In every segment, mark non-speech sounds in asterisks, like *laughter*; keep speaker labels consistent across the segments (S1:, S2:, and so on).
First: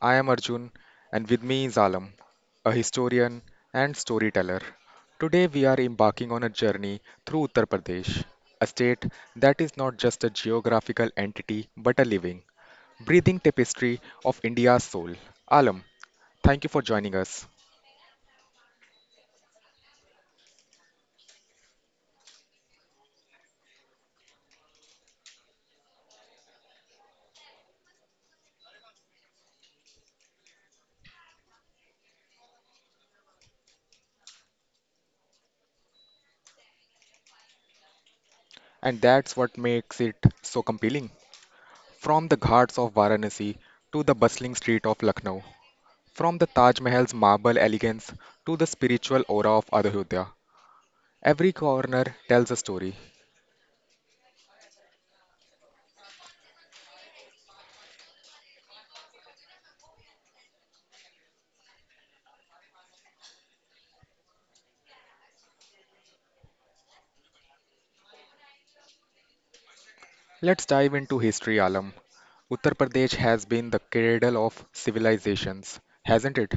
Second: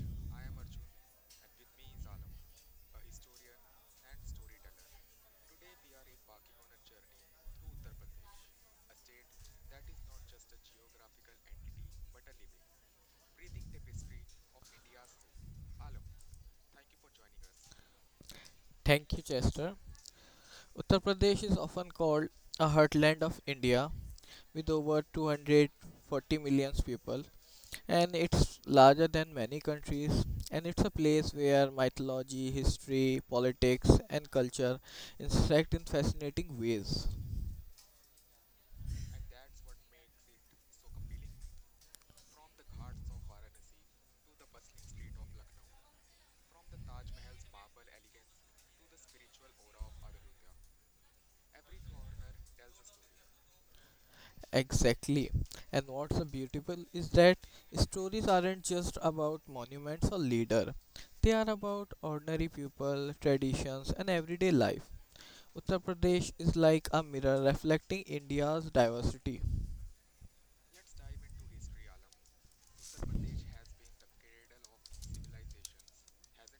S1: I am Arjun, and with me is Alam, a historian and storyteller. Today, we are embarking on a journey through Uttar Pradesh, a state that is not just a geographical entity but a living, breathing tapestry of India's soul. Alam, thank you for joining us.
S2: Thank you, Chester. Uttar Pradesh is often called a heartland of India with over 240 million people, and it's larger than many countries. And it's a place where mythology, history, politics, and culture intersect in fascinating ways.
S1: And that's what makes it so compelling. From the ghats of Varanasi to the bustling street of Lucknow, from the Taj Mahal's marble elegance to the spiritual aura of Ayodhya, every corner tells a story.
S2: Exactly. And what's so beautiful is that stories aren't just about monuments or leader. They are about ordinary people, traditions, and everyday life. Uttar Pradesh is like a mirror reflecting India's diversity.
S1: Let's dive into history, Alam. Uttar Pradesh has been the cradle of civilizations, hasn't it?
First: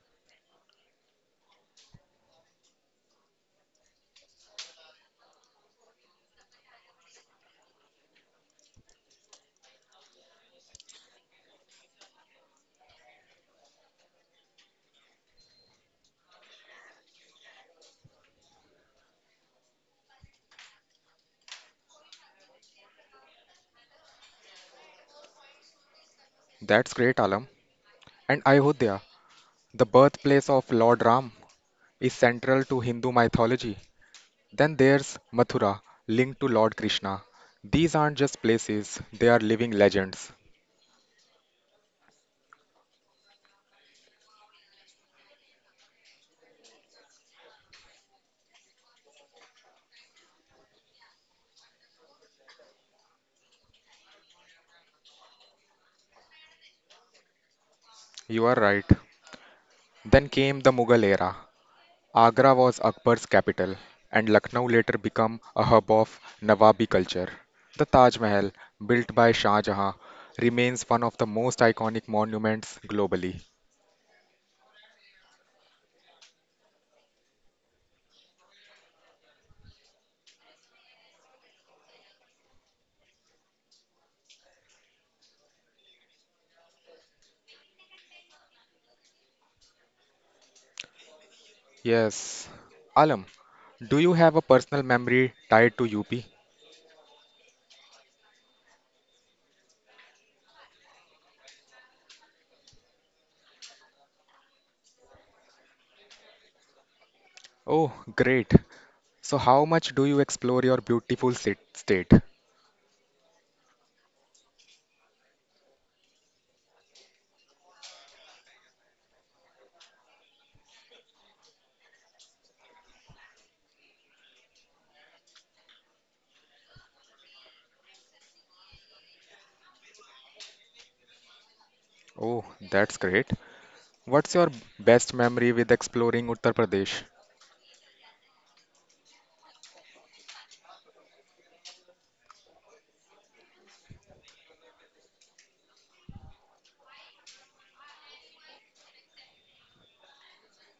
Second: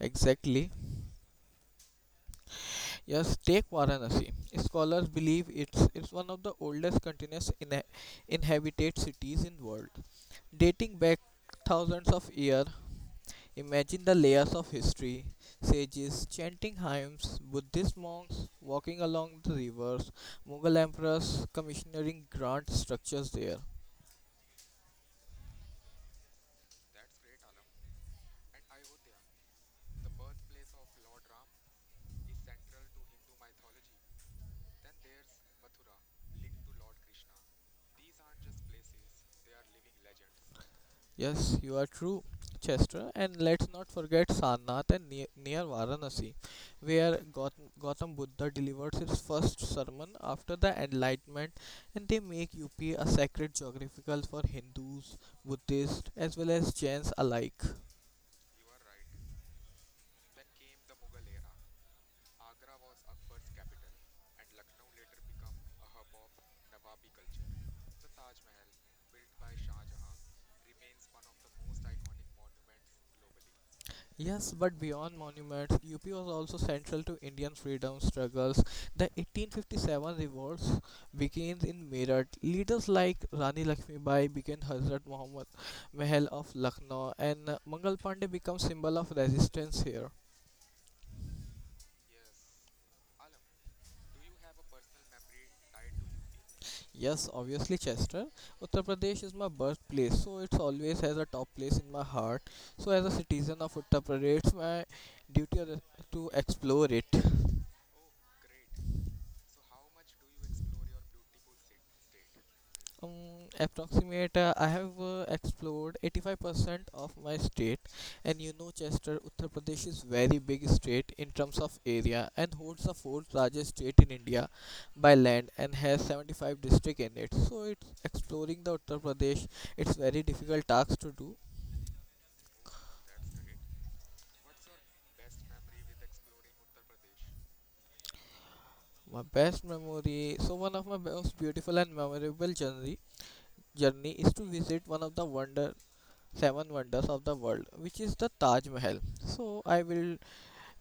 S2: Exactly. Yes, take Varanasi. Scholars believe it's one of the oldest continuous inhabited cities in world, dating back thousands of years. Imagine the layers of history, sages chanting hymns, Buddhist monks walking along the rivers, Mughal emperors commissioning grand structures there.
S1: That's great, Alam. And Ayodhya, the birthplace of Lord Ram, is central to Hindu mythology. Then there's Mathura, linked to Lord Krishna. These aren't just places, they are living legends.
S2: Yes, you are true, Chester. And let's not forget Sarnath and near Varanasi, where Gautam Buddha delivered his first sermon after the Enlightenment, and they make UP a sacred geographical for Hindus, Buddhists, as well as Jains alike.
S1: You are right. Then came the Mughal era, Agra was Akbar's capital, and Lucknow later became a hub of Nawabi culture. The Taj Mahal, built by Shah Jahan, remains one of the most iconic monuments globally.
S2: Yes, but beyond monuments, UP was also central to Indian freedom struggles. The 1857 revolts begins in Meerut. Leaders like Rani Lakshmibai became Hazrat Muhammad Mahal of Lucknow, and Mangal Pandey becomes symbol of resistance here.
S1: Yes. Alam, do you have a personal memory tied to UP?
S2: Yes, obviously Chester. Uttar Pradesh is my birthplace, so it's always has a top place in my heart. So as a citizen of Uttar Pradesh, it's my duty to explore it.
S1: Oh, great. So, how much do you explore your beautiful state?
S2: Um, I have explored 85% of my state, and you know, Chester, Uttar Pradesh is very big state in terms of area and holds the fourth largest state in India by land and has 75 district in it. So, it's exploring the Uttar Pradesh. It's very difficult task to do.
S1: Oh, that's great. What's your best memory with exploring Uttar Pradesh?
S2: My best memory, so one of my most beautiful and memorable journey is to visit one of the wonder seven wonders of the world, which is the Taj Mahal. So I will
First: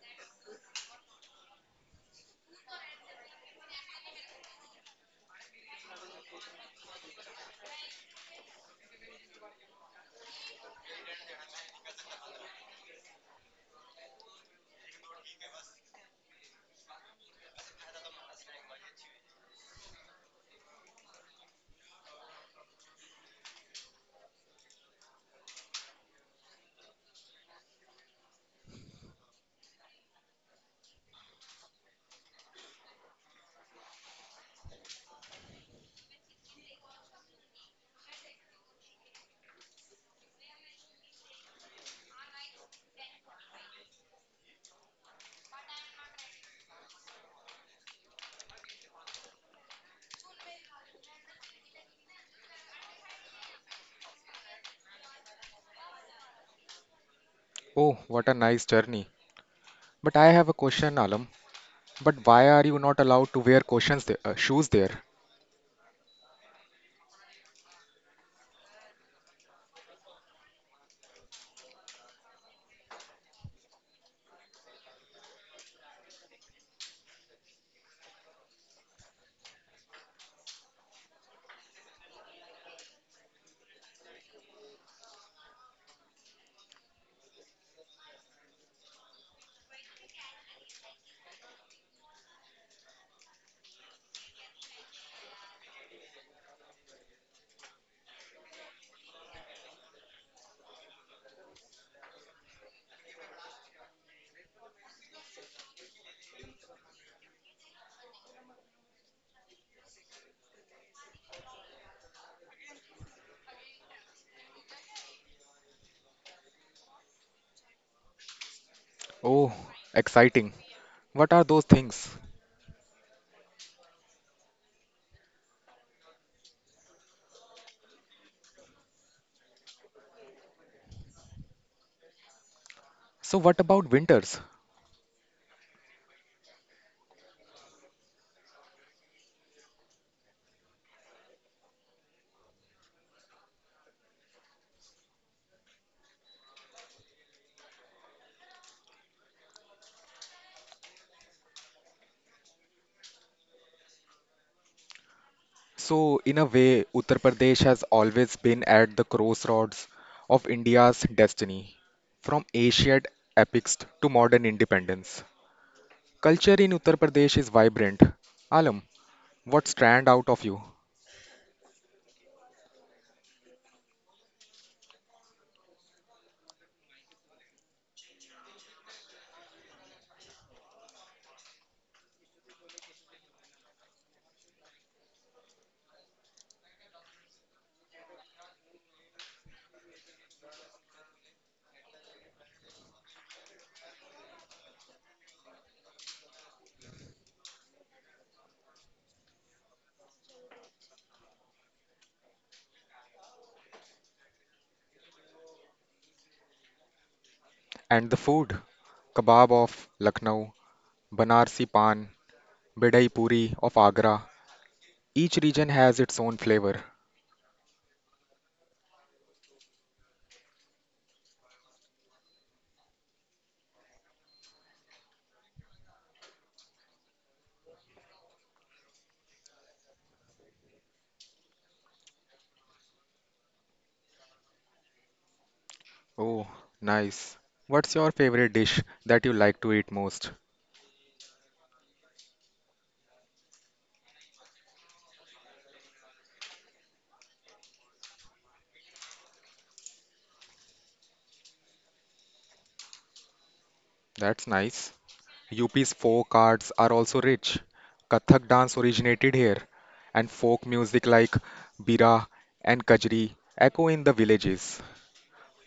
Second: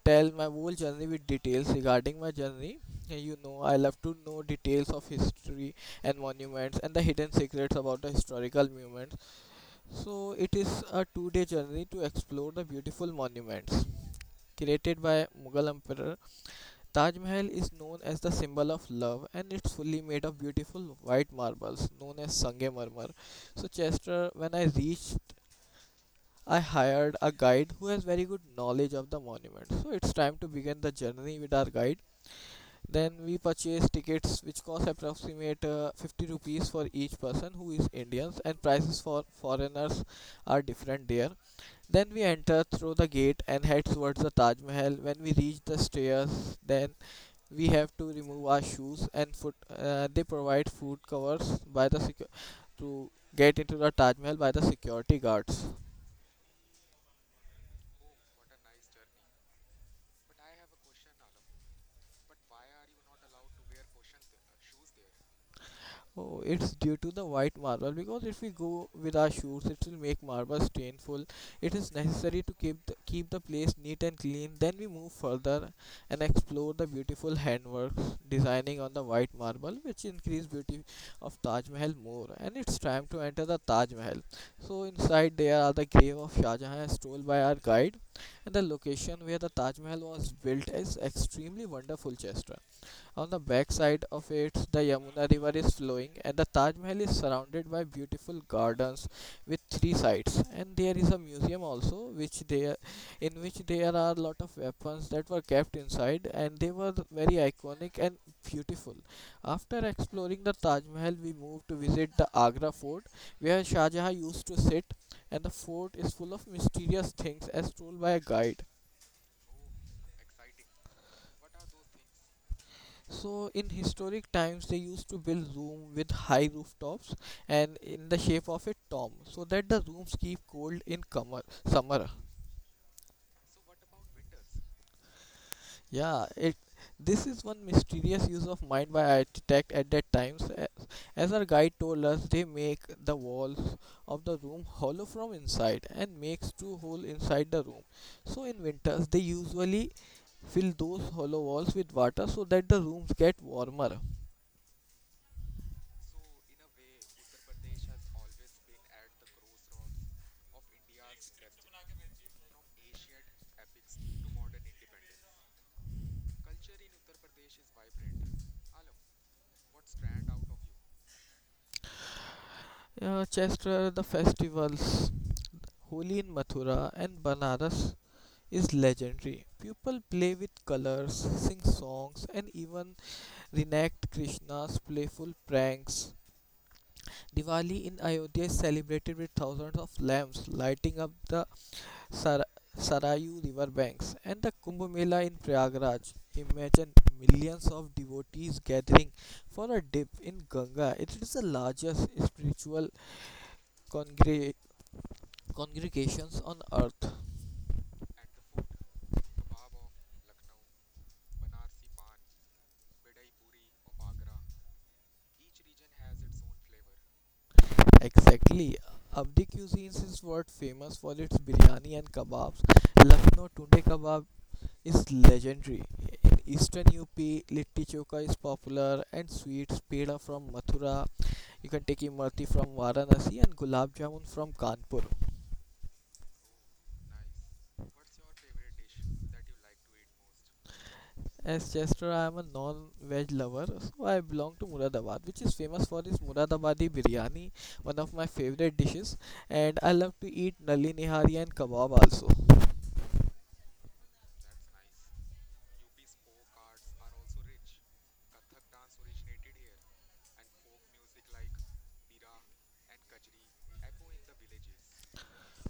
S2: tell my whole journey with details regarding my journey. You know, I love to know details of history and monuments and the hidden secrets about the historical monuments. So, it is a 2 day journey to explore the beautiful monuments. Created by Mughal Emperor, Taj Mahal is known as the symbol of love and it's fully made of beautiful white marbles known as Sangemarmar. So, Chester, when I reached I hired a guide who has very good knowledge of the monument. So it's time to begin the journey with our guide. Then we purchased tickets which cost approximate 50 rupees for each person who is Indians and prices for foreigners are different there. Then we enter through the gate and head towards the Taj Mahal. When we reach the stairs, then we have to remove our shoes and foot. They provide foot covers by the to get into the Taj Mahal by the security guards.
S1: Oh, what a nice journey. But I have a question, Alam. But why are you not allowed to wear cautions shoes there?
S2: Oh, it's due to the white marble because if we go with our shoes, it will make marble stainful. It is necessary to keep keep the place neat and clean. Then we move further and explore the beautiful handworks designing on the white marble, which increase beauty of Taj Mahal more. And it's time to enter the Taj Mahal. So inside there are the grave of Shah Jahan, strolled by our guide, and the location where the Taj Mahal was built is extremely wonderful, Chester. On the backside of it, the Yamuna River is flowing, and the Taj Mahal is surrounded by beautiful gardens with three sides. And there is a museum also, in which there are a lot of weapons that were kept inside, and they were very iconic and beautiful. After exploring the Taj Mahal, we moved to visit the Agra fort, where Shah Jahan used to sit, and the fort is full of mysterious things as told by a guide.
S1: Oh, exciting. What are those things?
S2: So in historic times, they used to build room with high rooftops and in the shape of a tomb, so that the rooms keep cold in summer.
S1: So, what about winters?
S2: Yeah, it. This is one mysterious use of mind by architect at that times. As our guide told us, they make the walls of the room hollow from inside and makes two holes inside the room. So in winters, they usually fill those hollow walls with water so that the rooms get warmer.
S1: So, in a way, Uttar Pradesh has always been at the crossroads of India's destiny, from ancient epics to modern independence. Culture in Uttar Pradesh is vibrant. Alam, what stand out of you?
S2: Chester, the festivals Holi in Mathura and Banaras is legendary. People play with colors, sing songs, and even reenact Krishna's playful pranks. Diwali in Ayodhya is celebrated with thousands of lamps lighting up the Sar- Sarayu riverbanks and the Kumbh Mela in Prayagraj. Imagine millions of devotees gathering for a dip in Ganga. It is the largest spiritual congre- congregations on earth.
S1: And the food? Kebab of Lucknow, Banarsi Pan, Bidai Puri of Agra. Each region has its own flavor.
S2: Exactly. Abdi cuisines is what famous for its biryani and kebabs. Lucknow tunde kebab is legendary. In eastern UP, litti choka is popular and sweets peda from Mathura. You can take imrati from Varanasi and gulab jamun from Kanpur.
S1: Oh, nice. What's your favorite dish that you like to eat most?
S2: As Chester, I am a non-veg lover, so I belong to Muradabad, which is famous for its Muradabadi biryani, one of my favorite dishes, and I love to eat nali nihari and kebab also.
S1: That's nice. UP's folk arts are also rich. Kathak dance originated here, and folk music like bira and kajri echo in the villages.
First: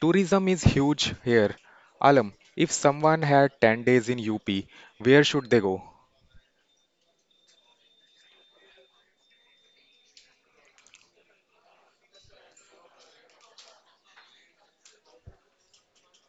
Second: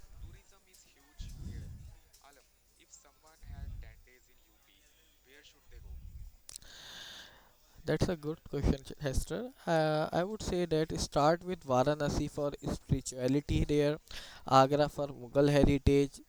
S1: Tourism is huge here. Alam, if someone had 10 days in UP, where should they go?
S2: That's a good question, Hester. I would say that start with Varanasi for spirituality there, Agra for Mughal heritage.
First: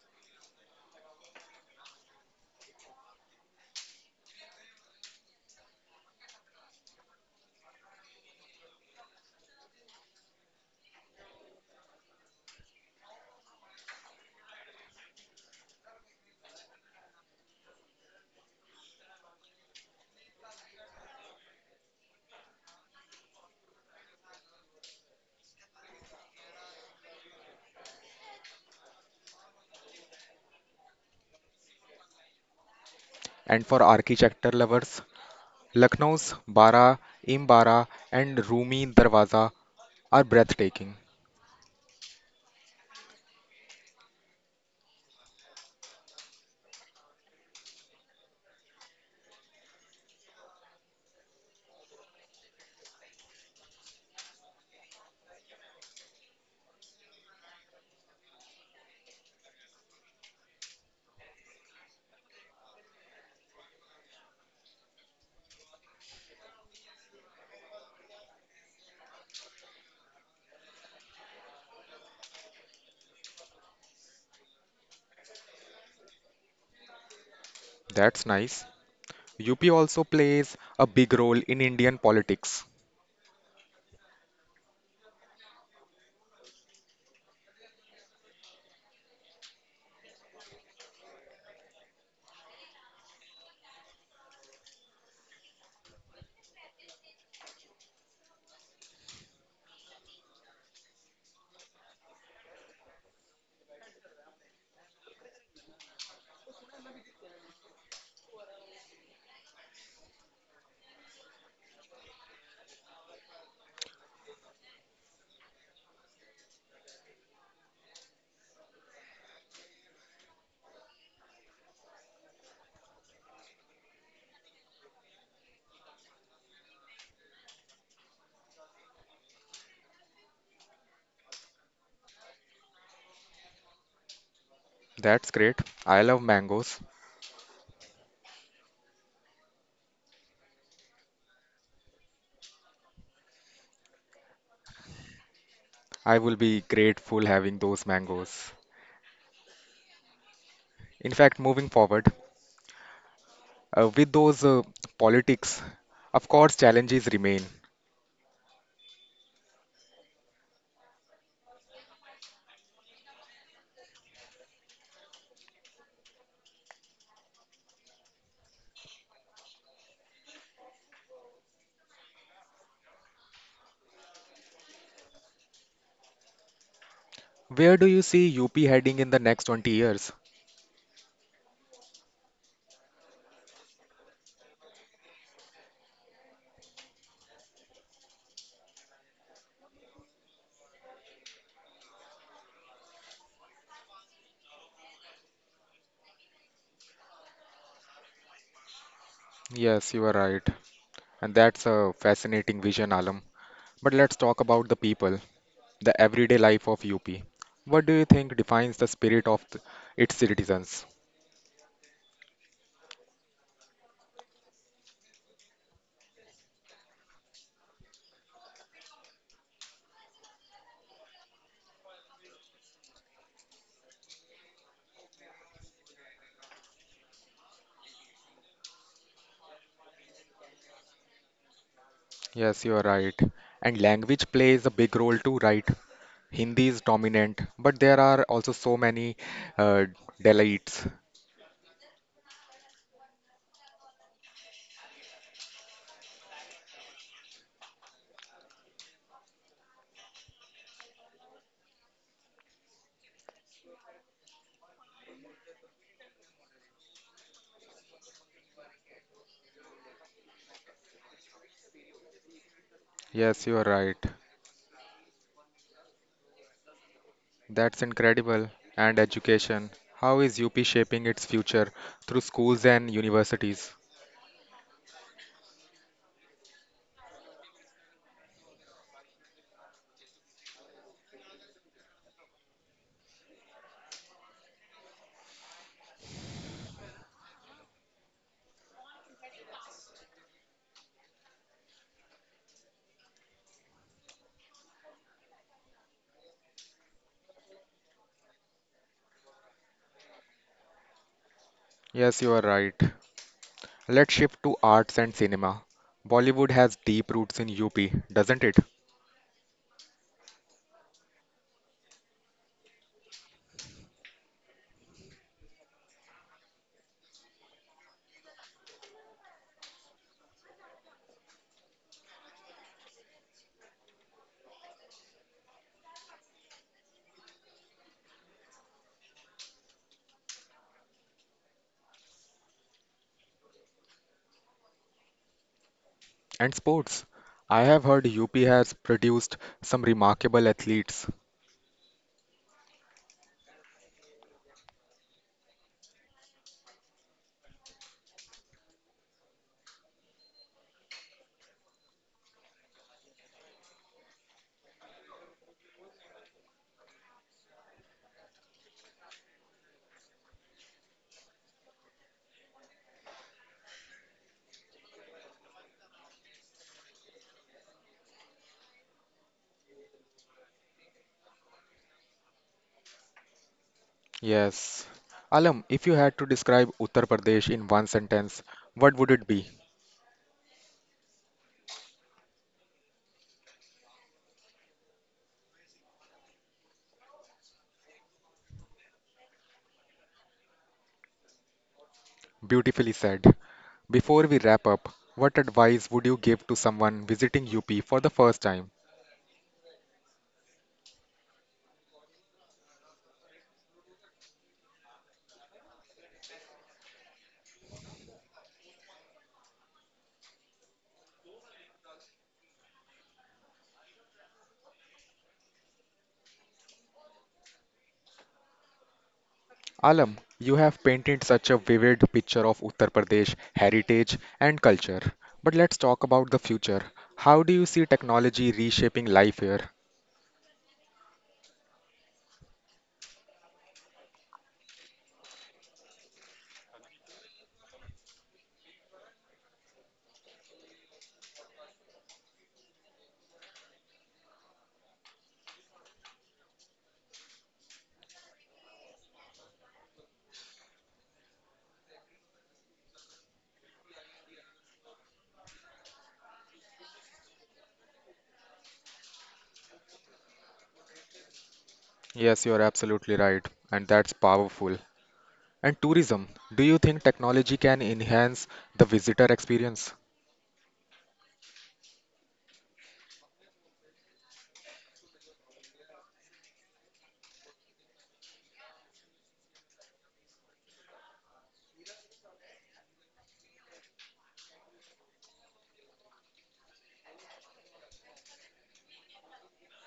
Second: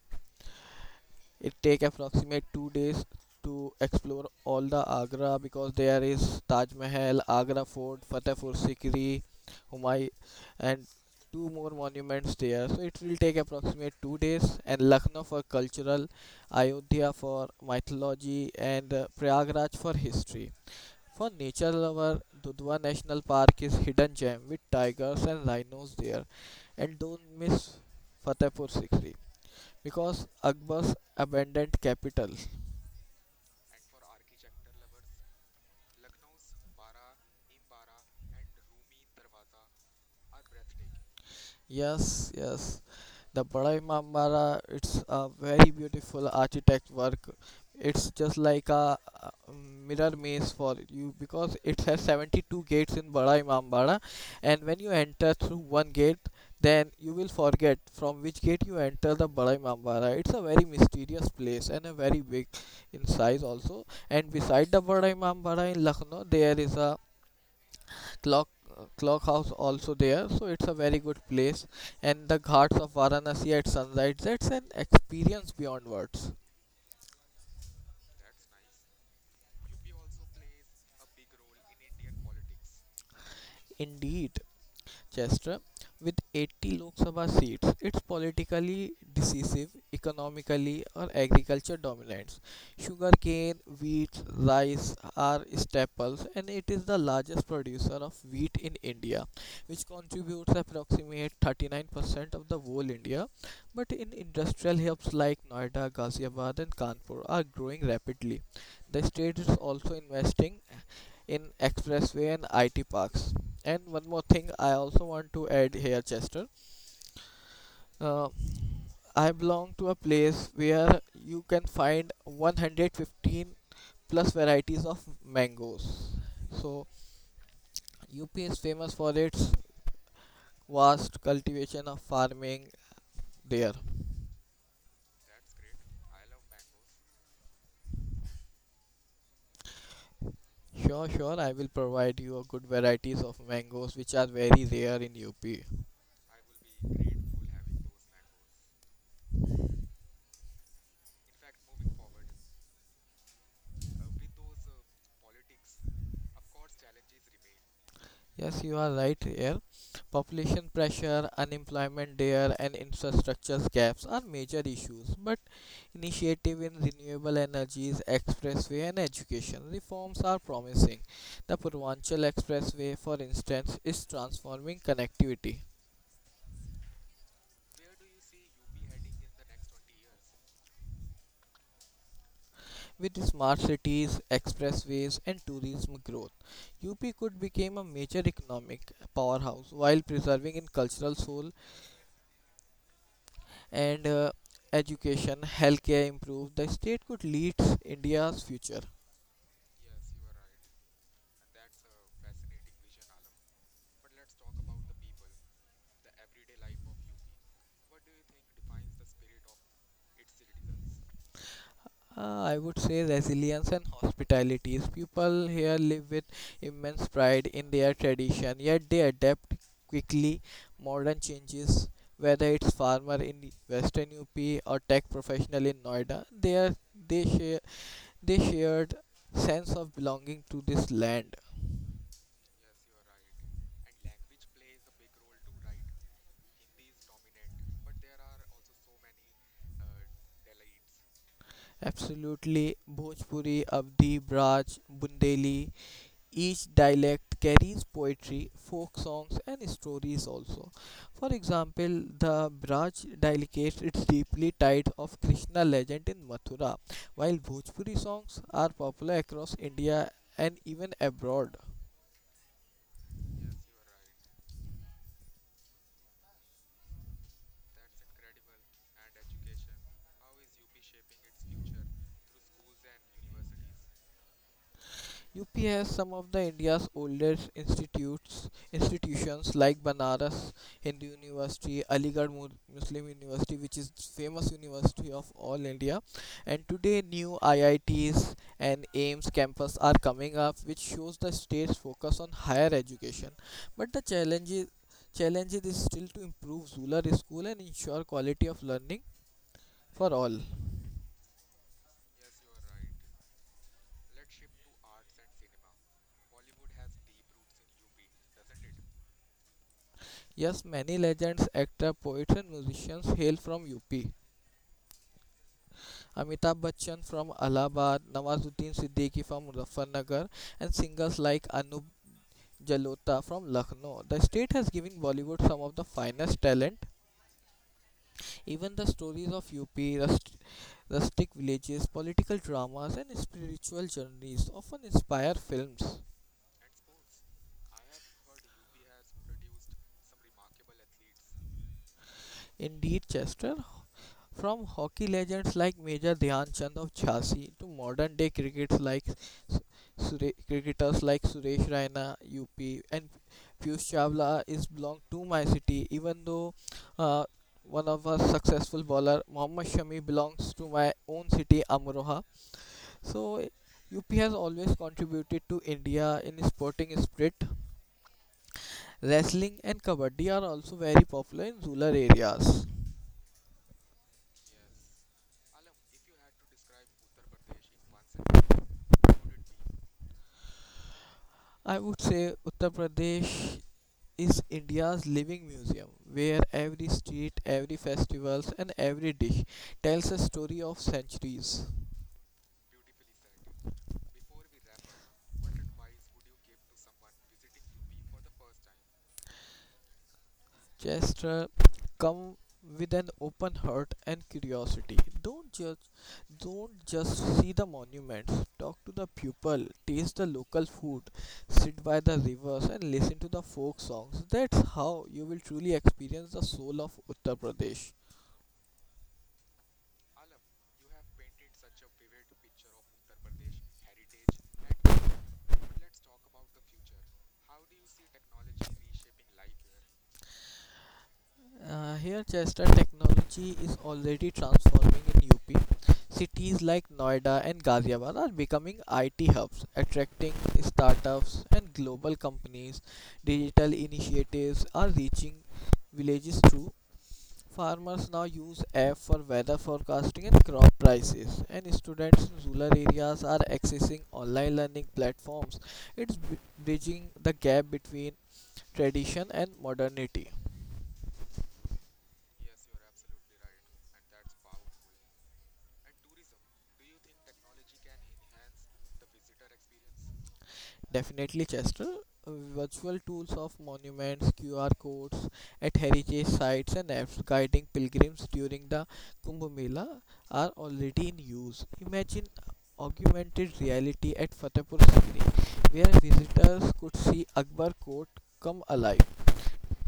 S2: It take approximate 2 days to explore all the Agra because there is Taj Mahal, Agra Fort, Fatehpur Sikri, Humayun, and two more monuments there. So it will take approximate 2 days. And Lucknow for cultural, Ayodhya for mythology, and Prayagraj for history. For nature lover, Dudhwa National Park is hidden gem with tigers and rhinos there. And don't miss Fatehpur Sikri because Akbar's abandoned capital.
S1: And for architecture lovers, Lucknow's Bara, Imbara, and Rumi Darwaza are breathtaking.
S2: Yes, yes. The Bada Imambara, it's a very beautiful architect work. It's just like a mirror maze for you because it has 72 gates in Bada Imambara, and when you enter through one gate, then you will forget from which gate you enter the Bada Imambara. It's a very mysterious place and a very big in size also. And beside the Bada Imambara in Lucknow, there is a clock clock house also there so it's a very good place and the ghats of Varanasi at sunrise, that's an experience beyond words.
S1: That's nice. UP also plays a big role in Indian politics.
S2: Indeed Chester, with 80 Lok Sabha seats, it's politically decisive, economically or agriculture dominance. Sugarcane, wheat, rice are staples, and it is the largest producer of wheat in India, which contributes approximately 39% of the whole India. But in industrial hubs like Noida, Ghaziabad, and Kanpur are growing rapidly. The state is also investing in expressway and IT parks. And one more thing I also want to add here, Chester. Uh, I belong to a place where you can find 115 plus varieties of mangoes. So UP is famous for its vast cultivation of farming there.
S1: That's great. I love mangoes.
S2: Sure, sure, I will provide you a good varieties of mangoes which are very rare in UP.
S1: I will be grateful having those mangoes. In fact, moving forward, with those politics, of course, challenges remain.
S2: Yes, you are right here. Population pressure, unemployment there, and infrastructure gaps are major issues. But initiative in renewable energies, expressway, and education reforms are promising. The Purvanchal Expressway, for instance, is transforming connectivity
S1: Where do you see UP heading in the next 20 years?
S2: with smart cities, expressways, and tourism growth. UP could become a major economic powerhouse while preserving its cultural soul and education, healthcare improve, the state could lead India's future.
S1: Yes, you are right. And that's a fascinating vision, Alam. But let's talk about the people, the everyday life of UP. What do you think defines the spirit of its citizens?
S2: I would say resilience and hospitality. People here live with immense pride in their tradition, yet they adapt quickly modern changes. Whether it's farmer in Western UP or tech professional in Noida, they share they shared sense of belonging to this land.
S1: Yes, you are right. And language plays a big role too, right? Hindi is dominant, but there are also so many uh, delights.
S2: Absolutely, Bhojpuri, Avdi, Braj, Bundeli, each dialect carries poetry, folk songs, and stories also. For example, the Braj dialect is deeply tied of Krishna legend in Mathura, while Bhojpuri songs are popular across India and even abroad.
S1: Yes, you are right. That's incredible. And education. How is UP shaping its future through schools and universities?
S2: UP has some of the India's oldest institutes institutions like Banaras Hindu University, Aligarh Muslim University, which is famous university of all India, and today new IITs and AIMS campus are coming up, which shows the state's focus on higher education. But challenge is still to improve Zular school and ensure quality of learning for all.
S1: Yes, you are right. Let's shift to arts and cinema. Bollywood has deep roots in UP, doesn't it?
S2: Yes, many legends, actors, poets, and musicians hail from UP Amitabh Bachchan from Allahabad, Nawazuddin Siddiqui from Muzaffarnagar, and singers like Anup Jalota from Lucknow. The state has given Bollywood some of the finest talent. Even the stories of UP, rustic villages, political dramas, and spiritual journeys often inspire films.
S1: And sports. I have heard UP has produced some remarkable athletes.
S2: Indeed, Chester, from hockey legends like Major Dhyan Chand of Jhansi to modern day cricketers like Suresh Raina, UP, and Piyush Chawla is belong to my city. Even though uh, one of our successful bowler Mohammad Shami belongs to my own city Amroha. So UP has always contributed to India in sporting spirit. Wrestling and kabaddi are also very popular in rural areas.
S1: Yes. Alam, if you had to describe Uttar Pradesh in one sentence, what would it be?
S2: I would say Uttar Pradesh is India's living museum, where every street, every festivals, and every dish tells a story of centuries.
S1: Beautifully said. Before we wrap up, what advice would you give to someone visiting UP for the first time?
S2: Chester, come with an open heart and curiosity. Don't just see the monuments. Talk to the people, taste the local food, sit by the rivers, and listen to the folk songs. That's how you will truly experience the soul of Uttar Pradesh.
S1: Alam, you have painted such a vivid picture of Uttar Pradesh heritage and culture. But let's talk about the future. How do you see technology reshaping life here?
S2: Here, Chester, technology is already transforming in UP. Cities like Noida and Ghaziabad are becoming IT hubs, attracting startups and global companies. Digital initiatives are reaching villages too. Farmers now use app for weather forecasting and crop prices, and students in rural areas are accessing online learning platforms. It's bri- bridging the gap between tradition and modernity.
S1: Yes, you're absolutely right, and that's powerful. And tourism, do you think technology can enhance the visitor experience?
S2: Definitely, Chester. Virtual tools of monuments, QR codes at heritage sites, and apps guiding pilgrims during the Kumbh Mela are already in use. Imagine augmented reality at Fatehpur Sikri, where visitors could see Akbar Fort come alive.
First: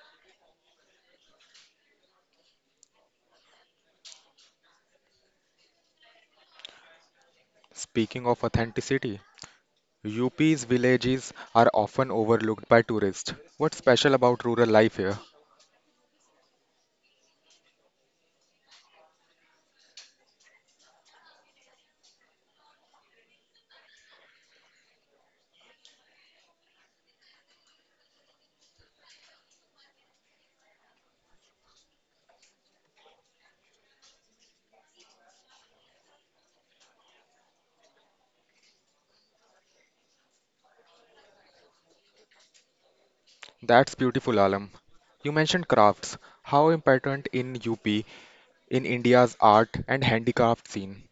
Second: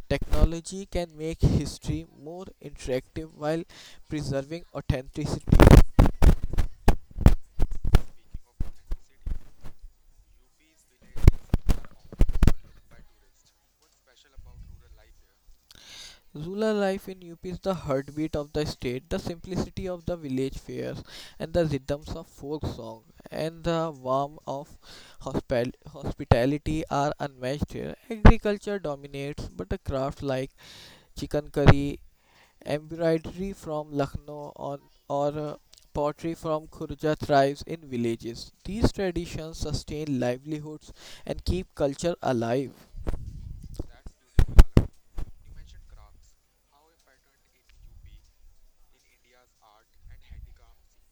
S2: Technology can make history more interactive while preserving authenticity.
S1: Speaking of authenticity, UP's villages are often overlooked by tourists. What's special about rural life here?
S2: Rural life in UP is the heartbeat of the state, the simplicity of the village fairs, and the rhythms of folk song, and the warmth of hospitality are unmatched here. Agriculture dominates, but a craft like chicken curry, embroidery from Lucknow, on, or pottery from Khurja thrives in villages. These traditions sustain livelihoods and keep culture alive.
S1: That's beautiful, Alam. You mentioned crafts. How important in UP in India's art and handicraft scene?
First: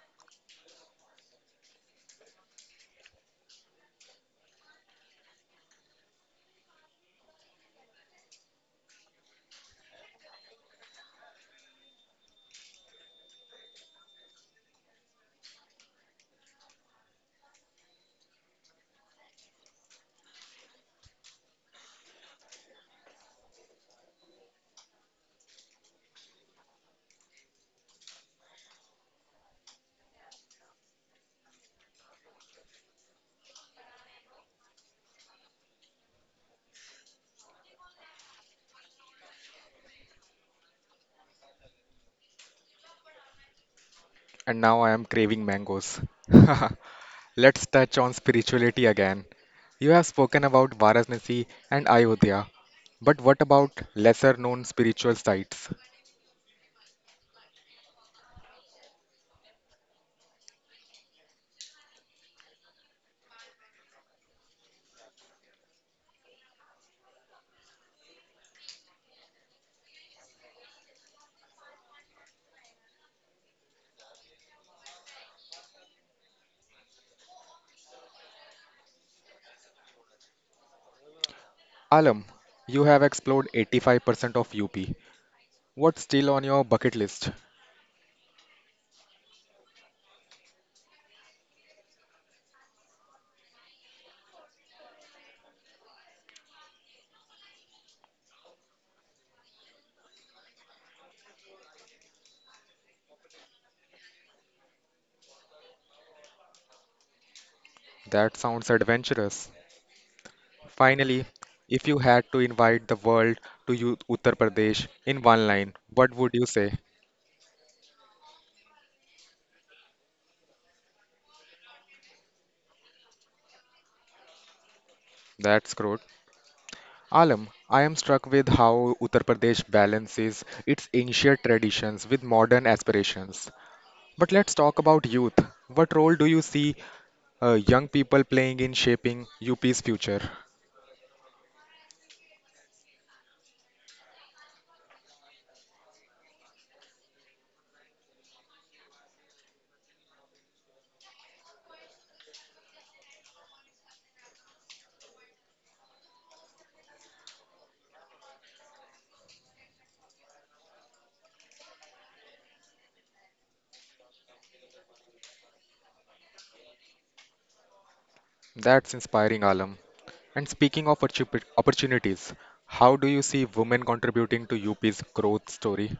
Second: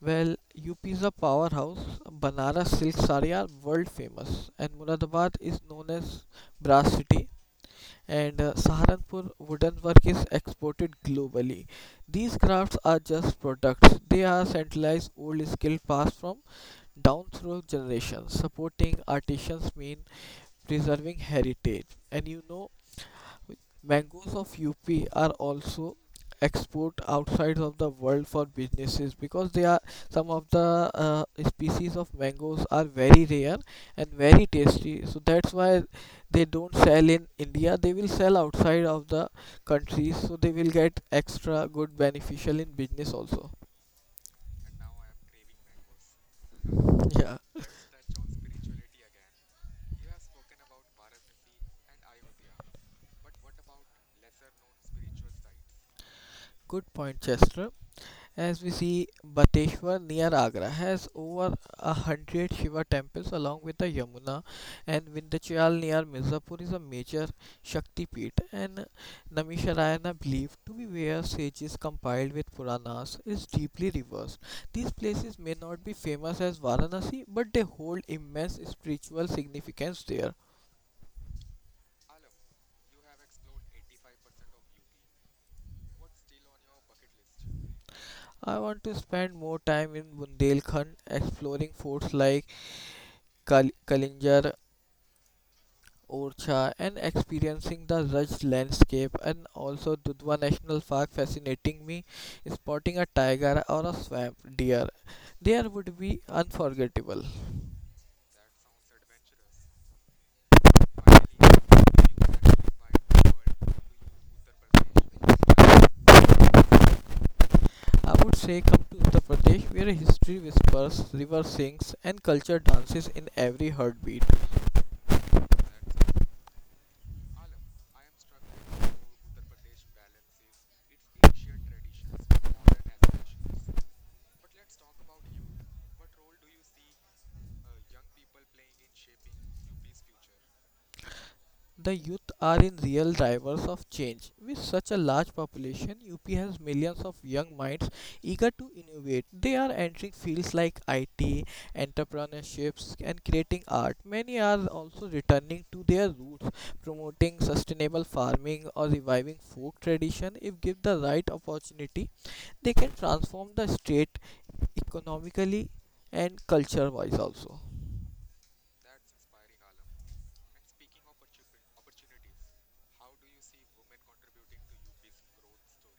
S2: Well, UP is a powerhouse. Banaras silk saree are world famous, and Muradabad is known as brass city. And Saharanpur wooden work is exported globally. These crafts are just products; they are centralized old skill passed from down through generations. Supporting artisans mean preserving heritage, and you know Mangoes of UP are also export outside of the world for businesses because they are some of the species of mangoes are very rare and very tasty, so that's why they don't sell in india, they will sell outside of the countries, so they will get extra good beneficial in business also.
S1: And now I am craving mangoes. *laughs*
S2: Yeah.
S1: Let's touch on spirituality again. You have spoken about Varanasi and Ayodhya, but what about lesser known spiritual sites?
S2: Good point, Chester. As we see, Bateshwar near Agra has over 100 Shiva temples along with the Yamuna, and Vindhyachal near Mirzapur is a major Shakti Peeth, and Namisharayana, believed to be where sages compiled with Puranas, is deeply reversed. These places may not be famous as Varanasi, but they hold immense spiritual significance there.
S1: Alam, you have explored 85% of UP. What's still on your bucket list?
S2: I want to spend more time in Bundelkhand exploring forts like Kalinjar, Orcha, and experiencing the rugged landscape, and also Dudhwa National Park fascinating me. Spotting a tiger or a swamp deer there would be unforgettable.
S1: That sounds adventurous. Finally, if you had to invite the world to you, Uttar Pradesh in one line, what would you say?
S2: I would say come to Uttar Pradesh where history whispers, river sings, and culture dances in every heartbeat.
S1: That's good. Alam, I am struck with how Uttar Pradesh balances its ancient traditions with modern aspirations. But let's talk about youth. What role do you see young people playing in shaping UP's future?
S2: The youth are in real drivers of change. With such a large population, UP has millions of young minds eager to innovate. They are entering fields like IT, entrepreneurships, and creating art. Many are also returning to their roots, promoting sustainable farming or reviving folk tradition. If given the right opportunity, they can transform the state economically and culture wise also.
S1: That's inspiring, Alam. And speaking of opportunities, how do you see women contributing to UP's growth story?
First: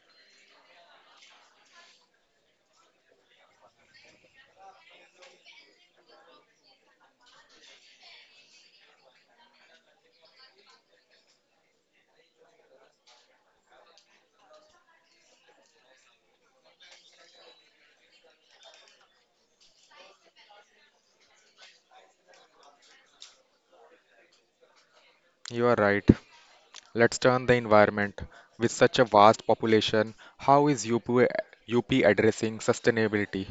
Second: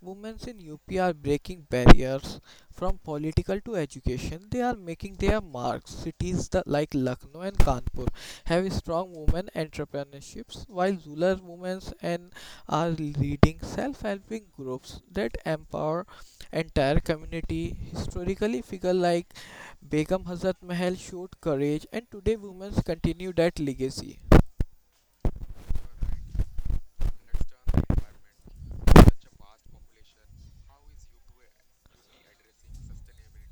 S2: Women in UP are breaking barriers from political to education. They are making their marks. Cities like Lucknow and Kanpur have strong women entrepreneurships, while rural women and are leading self-helping groups that empower entire community. Historically, figure like Begum Hazrat Mahal showed courage, and today women continue that legacy.
S1: You are right. Let's turn the environment. With such a vast population, how is UP, addressing sustainability?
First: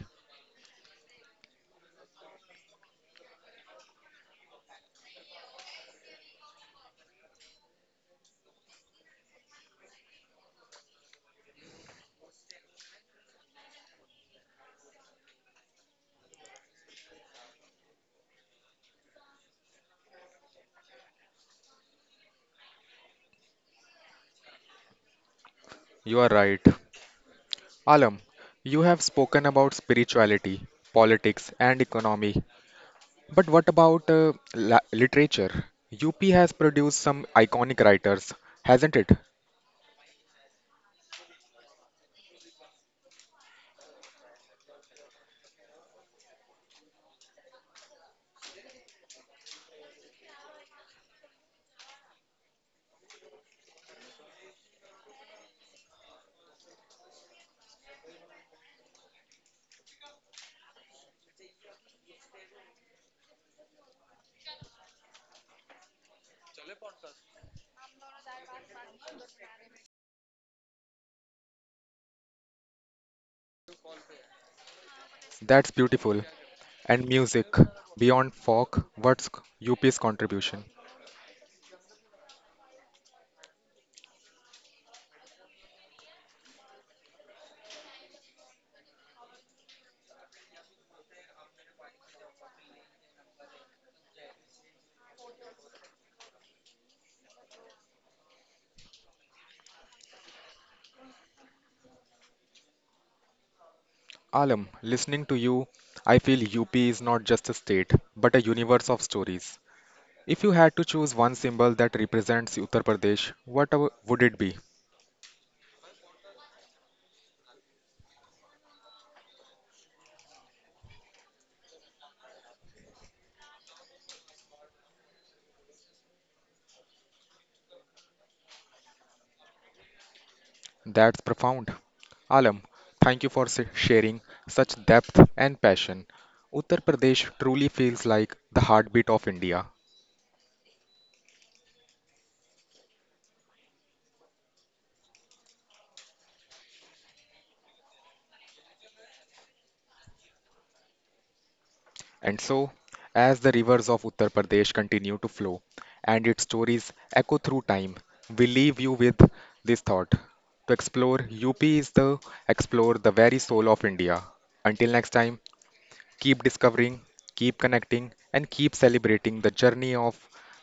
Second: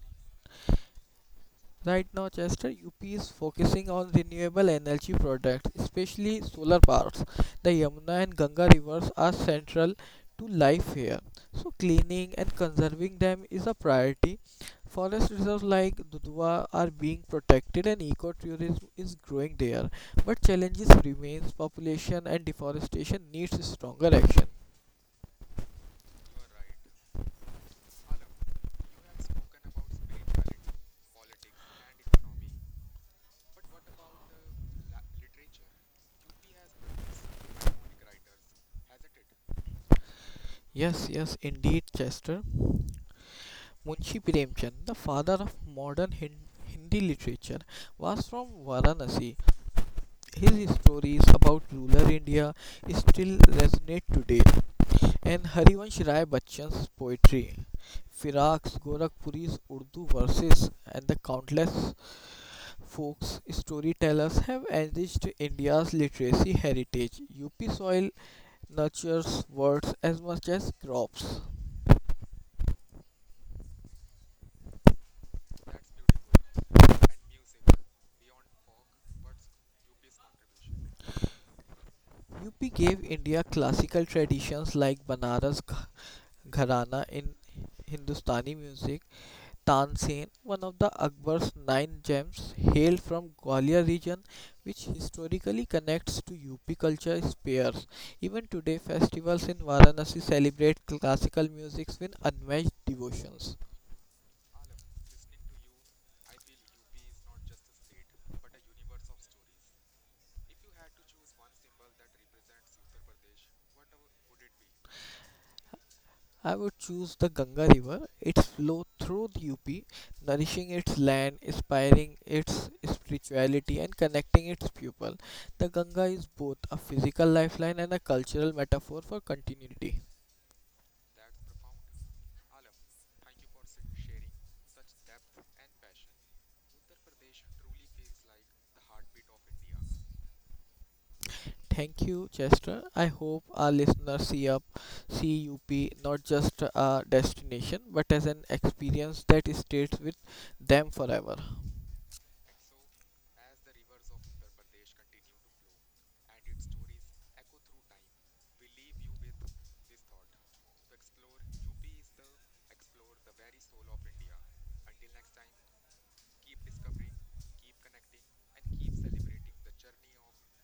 S2: Right now, Chester, UP is focusing on renewable energy products, especially solar parks. The Yamuna and Ganga rivers are central to life here, so cleaning and conserving them is a priority. Forest reserves like Dudhwa are being protected, and ecotourism is growing there. But challenges remains: population and deforestation needs stronger action.
S1: You are right. Alam, you have spoken about spirituality, politics, and economy. But what about literature? UP has produced some iconic writers, hasn't it?
S2: Yes, yes, indeed, Chester. Munshi Premchand, the father of modern Hindi literature, was from Varanasi. His stories about rural India still resonate today, and Harivansh Rai Bachchan's poetry, Firaq's Gorakhpuri's Urdu verses, and the countless folk storytellers have enriched India's literacy heritage. UP soil nurtures words as much as crops.
S1: That's beautiful. And music, beyond folk, what's UP's contribution?
S2: UP gave India classical traditions like Banaras Gharana in Hindustani music. Tansen, one of the Akbar's nine gems, hailed from Gwalior region, which historically connects to UP culture spheres. Even today, festivals in Varanasi celebrate classical music with unmatched devotions.
S1: Alam, listening to you, I feel UP is not just a state, but a universe of stories. If you had to choose one symbol that represents Uttar Pradesh, what would it be?
S2: I would choose the Ganga River. Its flow through the UP, nourishing its land, inspiring its spirituality, and connecting its people. The Ganga is both a physical lifeline and a cultural metaphor for continuity.
S1: That's profound. Alam, thank you for sharing such depth and passion. Uttar Pradesh truly feels like the heartbeat of India.
S2: Thank you, Chester. I hope our listeners see UP not just a destination but as an experience that stays with them forever.
S1: And so, as the rivers of Uttar Pradesh continue to flow and its stories echo through time, we leave you with this thought. To explore UP is to explore the very soul of India. Until next time, keep discovering, keep connecting, and keep celebrating the journey of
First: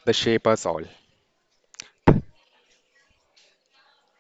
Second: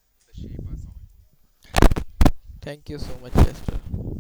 S1: the shape us all.
S2: Thank you so much, Chester.